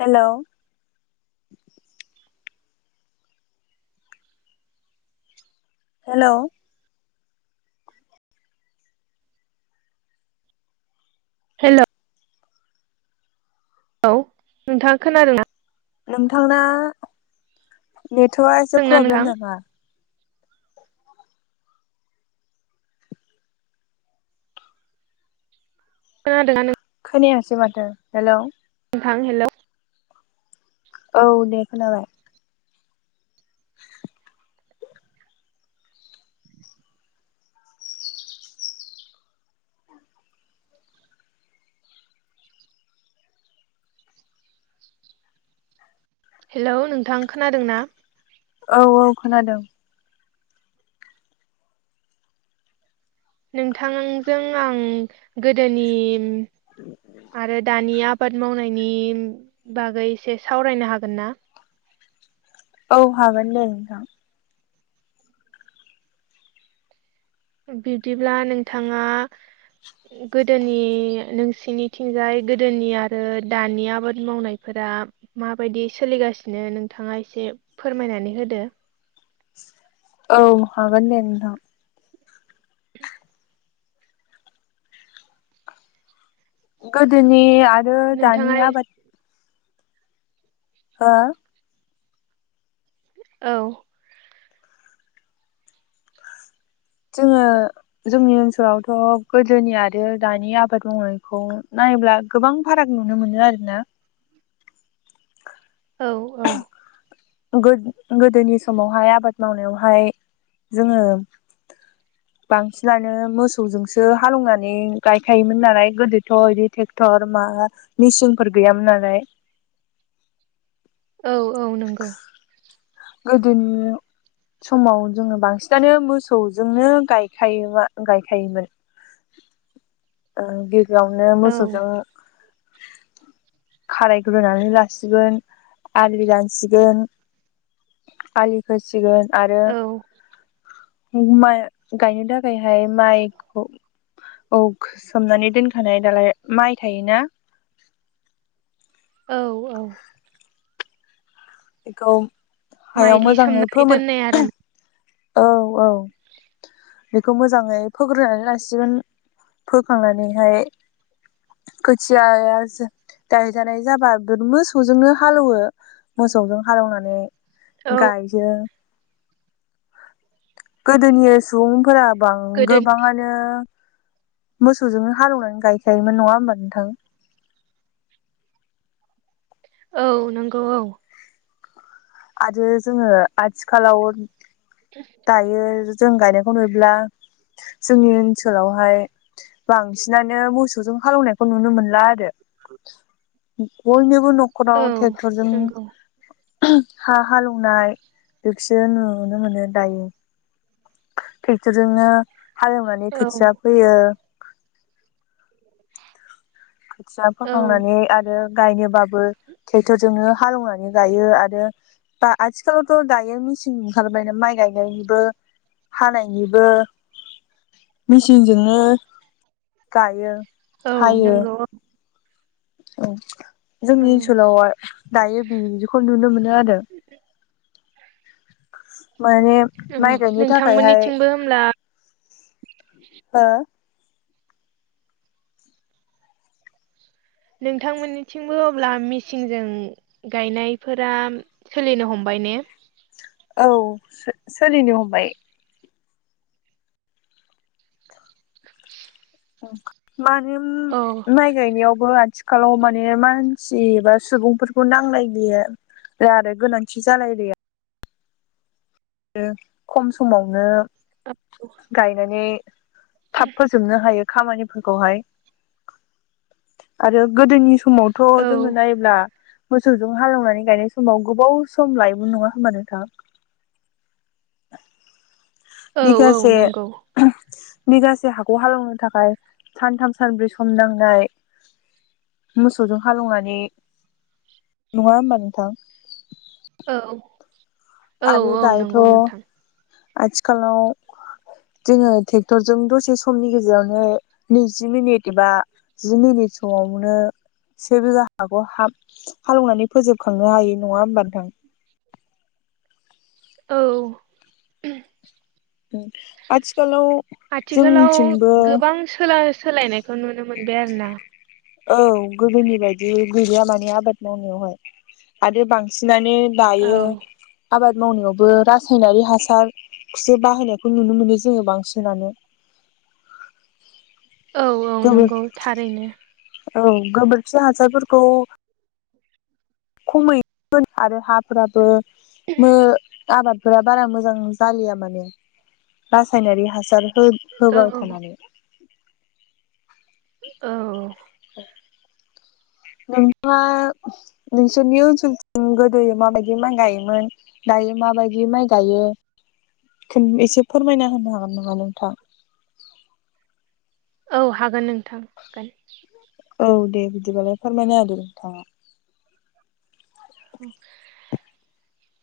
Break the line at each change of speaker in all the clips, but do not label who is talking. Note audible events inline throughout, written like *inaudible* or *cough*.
Hello hello
hello औ नोंथाङा खोनादोंना
नोंथांना नेटवर्कआ एसे
खोनादोंना
प्रब्लेम
नोंथां
नामा
खोनादोंना नों
खोनायासै माथो हेलौ
नोंथां हेलौ
औ दे खोनाबाय *inaudible*
हेलौ नोंथां खोनादों ना
औ औ खोनादों
नोंथांजों आं गोदोनि आरो दानिया आबाद मावनायनि बागै एसे सावरायनो हागोन ना
औ हागोन दे नोंथां
बिदिब्ला नोंथाङा गोदोनि नोंसिनिथिंजाय गोदोनि आरो दानि आबाद मावनायफोरा दा माबायदि सोलिगासिनो नोंथाङा एसे फोरमायनानै होदो
औ हागोन दे नोंथां गोदोनि आरो
नोंथाङा
दानिया आबाद हो
औ
जोङो जोंनि ओनसोलावथ' गोदोनि आरो दानि आबाद मावनायखौ नायब्ला गोबां फाराग नुनो मोनो आरोना
औ औ
गोदोनि समावहाय आबाद मावनायावहाय जोङो बांसिनानो मोसौजोंसो हालौवनानै गायखायोमोन नालाय गोदोथ' बिदि ट्रेक्टर मा मिसिंफोर गैयामोन नालाय
औ औ नंगौ
गोदोनि समाव जोङो बांसिनानो मोसौजोंनो गायखायो गायखायोमोन गिबियावनो
औ
मोसौजों खाराय ग्रोनानै लासिगोन आलि दानसिगोन आलिखोसिगोन आरो
औ
माय गायनो थाखायहाय माइखौ औ सोमनानै दोनखानाय दालाय माइ थायोना
औ औ
बेखौ हायाव
माइलि
मोजाङै
सोमनानै
फोमोन
दोननाय आरो
औ औ बेखौ मोजाङै फोग्रोनानै लासिगोन फोखांनानैहाय खोथिया गाहैजानाय जाबा मोसौजोंनो हालौवो मोसौजों हालौवनानै
औ
गायो गोदोनि सुबुंफोरा बां
गोदोनि
गोबाङानो मोसौजोंनो हालौवनानै गायखायोमोन नङा होमबा नोंथां
औ नंगौ औ
आरो जोङो आथिखालाव दायो जों गायनायखौ नुयोब्ला जोंनि ओनसोलावहाय बांसिनानो मोसौजों हालौनायखौ नुनो मोनला आरो बयनो गुबुन नखराव
औ
ट्रेक्टरजों
नंगौ
हा हालौवनाय बेखौसो नुनो मोनो दायो ट्रेक्टरजोंनो हालेवनानै
औ
खोथिया फैयो खोथिया
औ
फोखांनानै आरो गायनोबाबो ट्रेक्टरजोंनो हालौवनानै गायो आरो दा आथिखालावथ दायो मेचिन ओंखारबायनो माइ गायनायनिबो हानायनिबो मेचिनजोंनो गायो
औ
हायो
नंगौ औ
औ
औ
जोंनि ओनसोलाव दायो बेदिखौ नुनो मोनो आरो माने
औ
माइ गायनो थाखायहाय
नोंथांमोननिथिंबो होमब्ला
हो
नोंथांमोननिथिंबो अब्ला मेचिनजों गायनायफोरा सोलिनो हमबाय ने *unintelligible*
औ सोलिनो हमबाय माने
औ
माइ गायनायावबो आथि खालाव माने मानसि बा सुबुंफोरखौ नांलाय बियो आरो गोनांथि जालायलिया खम समावनो गायनानै थाब फोजोबनो हायो खामानिफोरखौहाय आरो गोदोनि सम
औ
समावथ जोङो नायोब्ला मोसौजों हालेवनानै गायनाय समाव गोबाव सम लायबो नङा होमबानो थां
औ औ
बिखासे
नंगौ
बिगासे हाखौ हालौनो थाखाय सानथाम सानब्रै सम नांनाय मोसौजों हालौवनानै नङा होनबा नोंथां
औ औ
आरो
औ
दायोथ
नंगौ नोंथां
आथिखालाव जोङो ट्रेक्टरजों दसे समनि गेजेरावनो नैजि मिनिट एबा जि मिनिट बे समावनो से बिघा हाखौ हा हालौवनानै फोजोबखांनो हायो नङा होमब नोंथां
*inaudible* औ
आथिखालाव
आथिखालाव
जोंनिथिंबो
गोबां सोलायनायखौ नुनो मोनबाय आरो ना
औ गोदोनि बायदि गैलिया माने आबाद मावनायावहाय आरो बांसिना- माने
औ
दायो आबाद मावनायावबो रासायनारि हासारखौसो बाहायनायखौ नुनो मोनो जोङो बांसिनानो
औ औ नंगौ
गोबोर
थारैनो
औ गोबोरखि हासारफोरखौ खमैमोन आरो हाफोराबो आबाद *unintelligible* फोर बारा मोजां जालिया माने रासायनारि हासार हो-
औ
होबाय थानानै
औ *inaudible*
नोंथाङा नोंसोरनि ओनसोल गोदो माबायदि माइ गायोमोन दायो माबायदि माइ गायो खोन एसे फोरमायना होनो हागोन नामा नोंथां
औ हागोन नोंथां हागोन
औ दे बिदिबालाय फोरमायनो होद नोंथाङा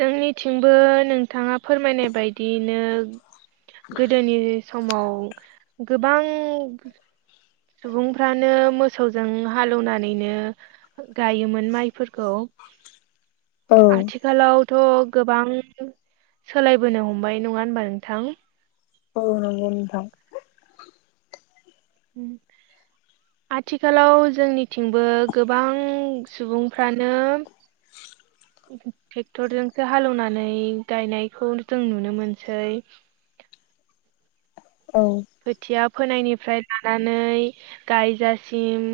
जोंनिथिंबो नोंथाङा फोरमायनाय बायदिनो गोदोनि समाव गोबां सुबुंफ्रानो मोसौजों हालेवनानैनो गायोमोन माइफोरखौ
औ
आथिखालाव थ' गोबां सोलायबोनो हमबाय नङा होनबा नोंथां?
औ नंगौ नोंथां।
उम आथिखालाव जोंनिथिंबो गोबां सुबुंफ्रानो ट्रेक्टरजोंसो हालेवनानै गायनायखौ जों नुनो मोनसै। *inaudible*
औ
खोथिया फोनायनिफ्राय लानानै गायजासिम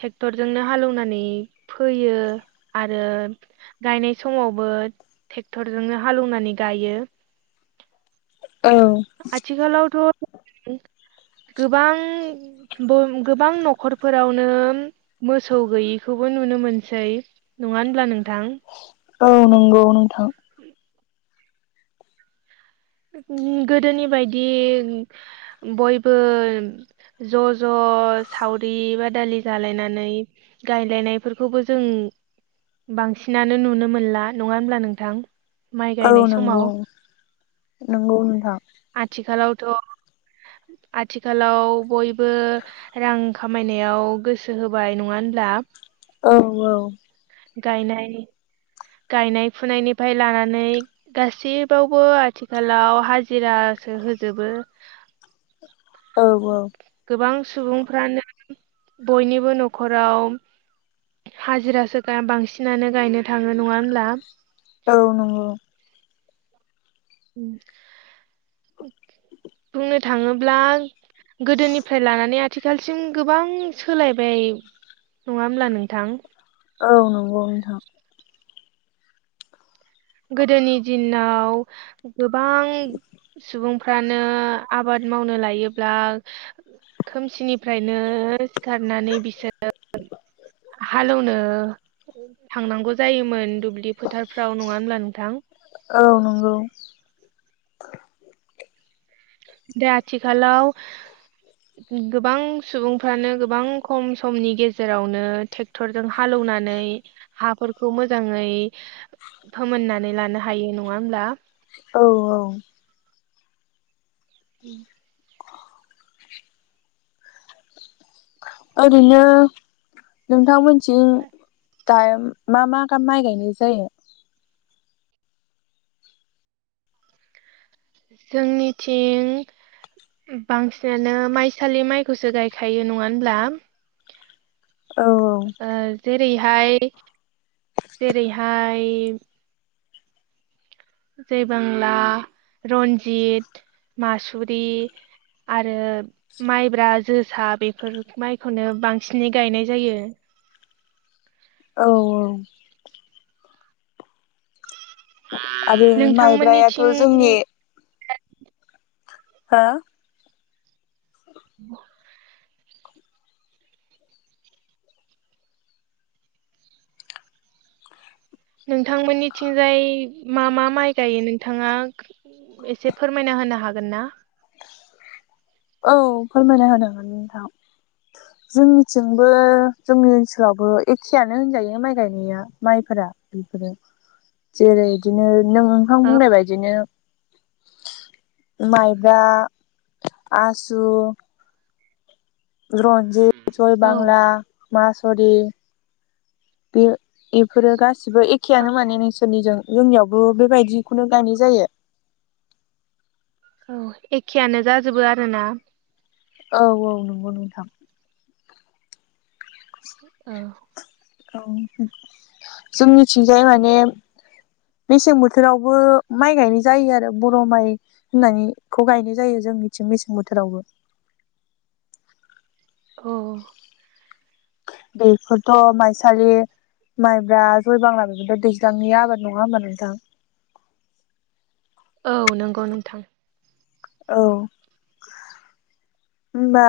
ट्रेक्टरजोंनो हालौवनानै फोयो आरो गायनाय समावबो ट्रेक्टरजोंनो हालेवनानै गायो।
औ
आथिखालावथ' गोबां बो- गोबां न'खरफोरावनो मोसौ गैयिखौबो नुनो मोनसै नङा होनब्ला नोंथां?
औ नंगौ नोंथां
*unintelligible* गोदोनि बायदि बयबो ज' ज' ज सावरि बादालि जालायनानै गायलायनायफोरखौबो जों बांसिनानो नुनो मोनला नङा होमब्ला नोंथां माइ गायनाय समाव
नोंगौ नोंथां
आथिखालावथ' आथिखालाव बयबो रां खामायनायाव गोसो होबाय नङा होनब्ला दा
औ औ
गायनाय गायनाय फुनायनिफ्राय लानानै गासैबावबो आथिखालाव हाज जिरासो होजोबो
औ औ
गोबां सुबुंफ्रानो बयनिबो न'खराव हाजिरासो गा बांसिनानो गायनो थाङो नङा होनब्ला
औ नंगौ
बुंनो थाङोब्ला गोदोनिफ्राय लानानै आथिखालसिम गोबां सोलायबाय। नङा होमब्ला नोंथां?
औ नंगौ नोंथां।
गोदोनि दिनाव गोबां सुबुंफ्रानो आबाद मावनो लायोब्ला खोमसिनिफ्रायनो सिखारनानै बिसोर हालेवनो थांनांगौ जायोमोन दुब्लि फोथारफ्राव होमब्ला नोंथां
औ नंगौ।
दा आथिखालाव गोबां सुबुंफ्रानो गोबां खम समनि गेजेरावनो ट्रेक्टरजों हालौ नानै हाफोरखौ मोजाङै फोमोननानै लानो हायो नङा होमब्ला?
औ औ।
उम।
ओरैनो नोंथांमोननिथिं दा मा मा गाम माइ गायनाय जायो?
जोंनिथिं बांसिनानो माइसालि माइखौसो गायखायो नङा होनब्ला?
औऔ।
ओ जेरैहाय जेरैहाय जैबांला रन्जित मासुरि आरो माइब्रा जोसा बेफोर माइखौनो बांसिनै गायनाय जायो।
औ औ। आरो माइब्रायाथ
नोंथांमोननिथिं
जोंनि हो
*inaudible* नोंथांमोननिथिंजाय मा मा माइ गायो नोंथाङा एसे फोरमायना होनो हागोन ना?
औ फोरमायना होजागोन नोंथां। जोंनिथिंबो जोंनि ओनसोलावबो एखेयानो होनजायो माइ गायनाया माइफोरा। जेरै बिदिनो नों नोंथां
औ
बुंनाय बायदिनो माइब्रा आसु रनजित
औ
जयबांला मासरि बि एफोरो गासिबो एखेयानो माने नोंसोरनिजों जोंनियावबो बेबायदिखौनो गायनाय जायो।
*inaudible* औ एखेयानो जाजोबो आरोना।
औ औ नंगौ नोंथां।
औ।
औ जोंनिथिंजाय माने मेसें बोथोरावबो माइ गायनाय जायो आरो बर' माइ होननानैखौ गायनाय जायो जोंनिथिं मेसें बोथोरावबो।
*inaudible* औ।
बेखौथ' माइसालि माइब्रा जय बांला बेफोरथ' दैज्लांनि आबाद नङा होमबा नोंथां?
औ नंगौ नोंथां।
औ होमबा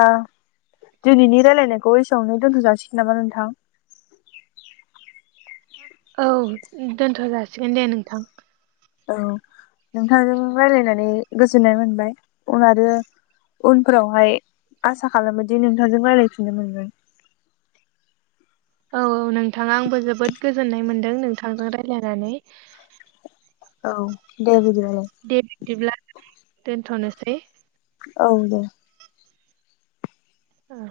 दिनैनि रायलायनायखौ एसेबांनो दोनथ' जाासिगोन नामा नोंथां?
*inaudible* उम दोनथ' जासिगोन दे नोंथां।
औ नोंथांजों रायलायनानै गोजोननाय मोनबाय उन आरो उनफोरावहाय आसा खालामोदि नोंथांजों राय्लायफिननो मोनगोन।
*inaudible* औ औ नोंथाङा आंबो जोबोद गोजोननाय मोनदों नोंथांजों रायलायनानै
औ दे बिदे
दे बिदिब्ला दोनथ'नोसै
औ दे
औ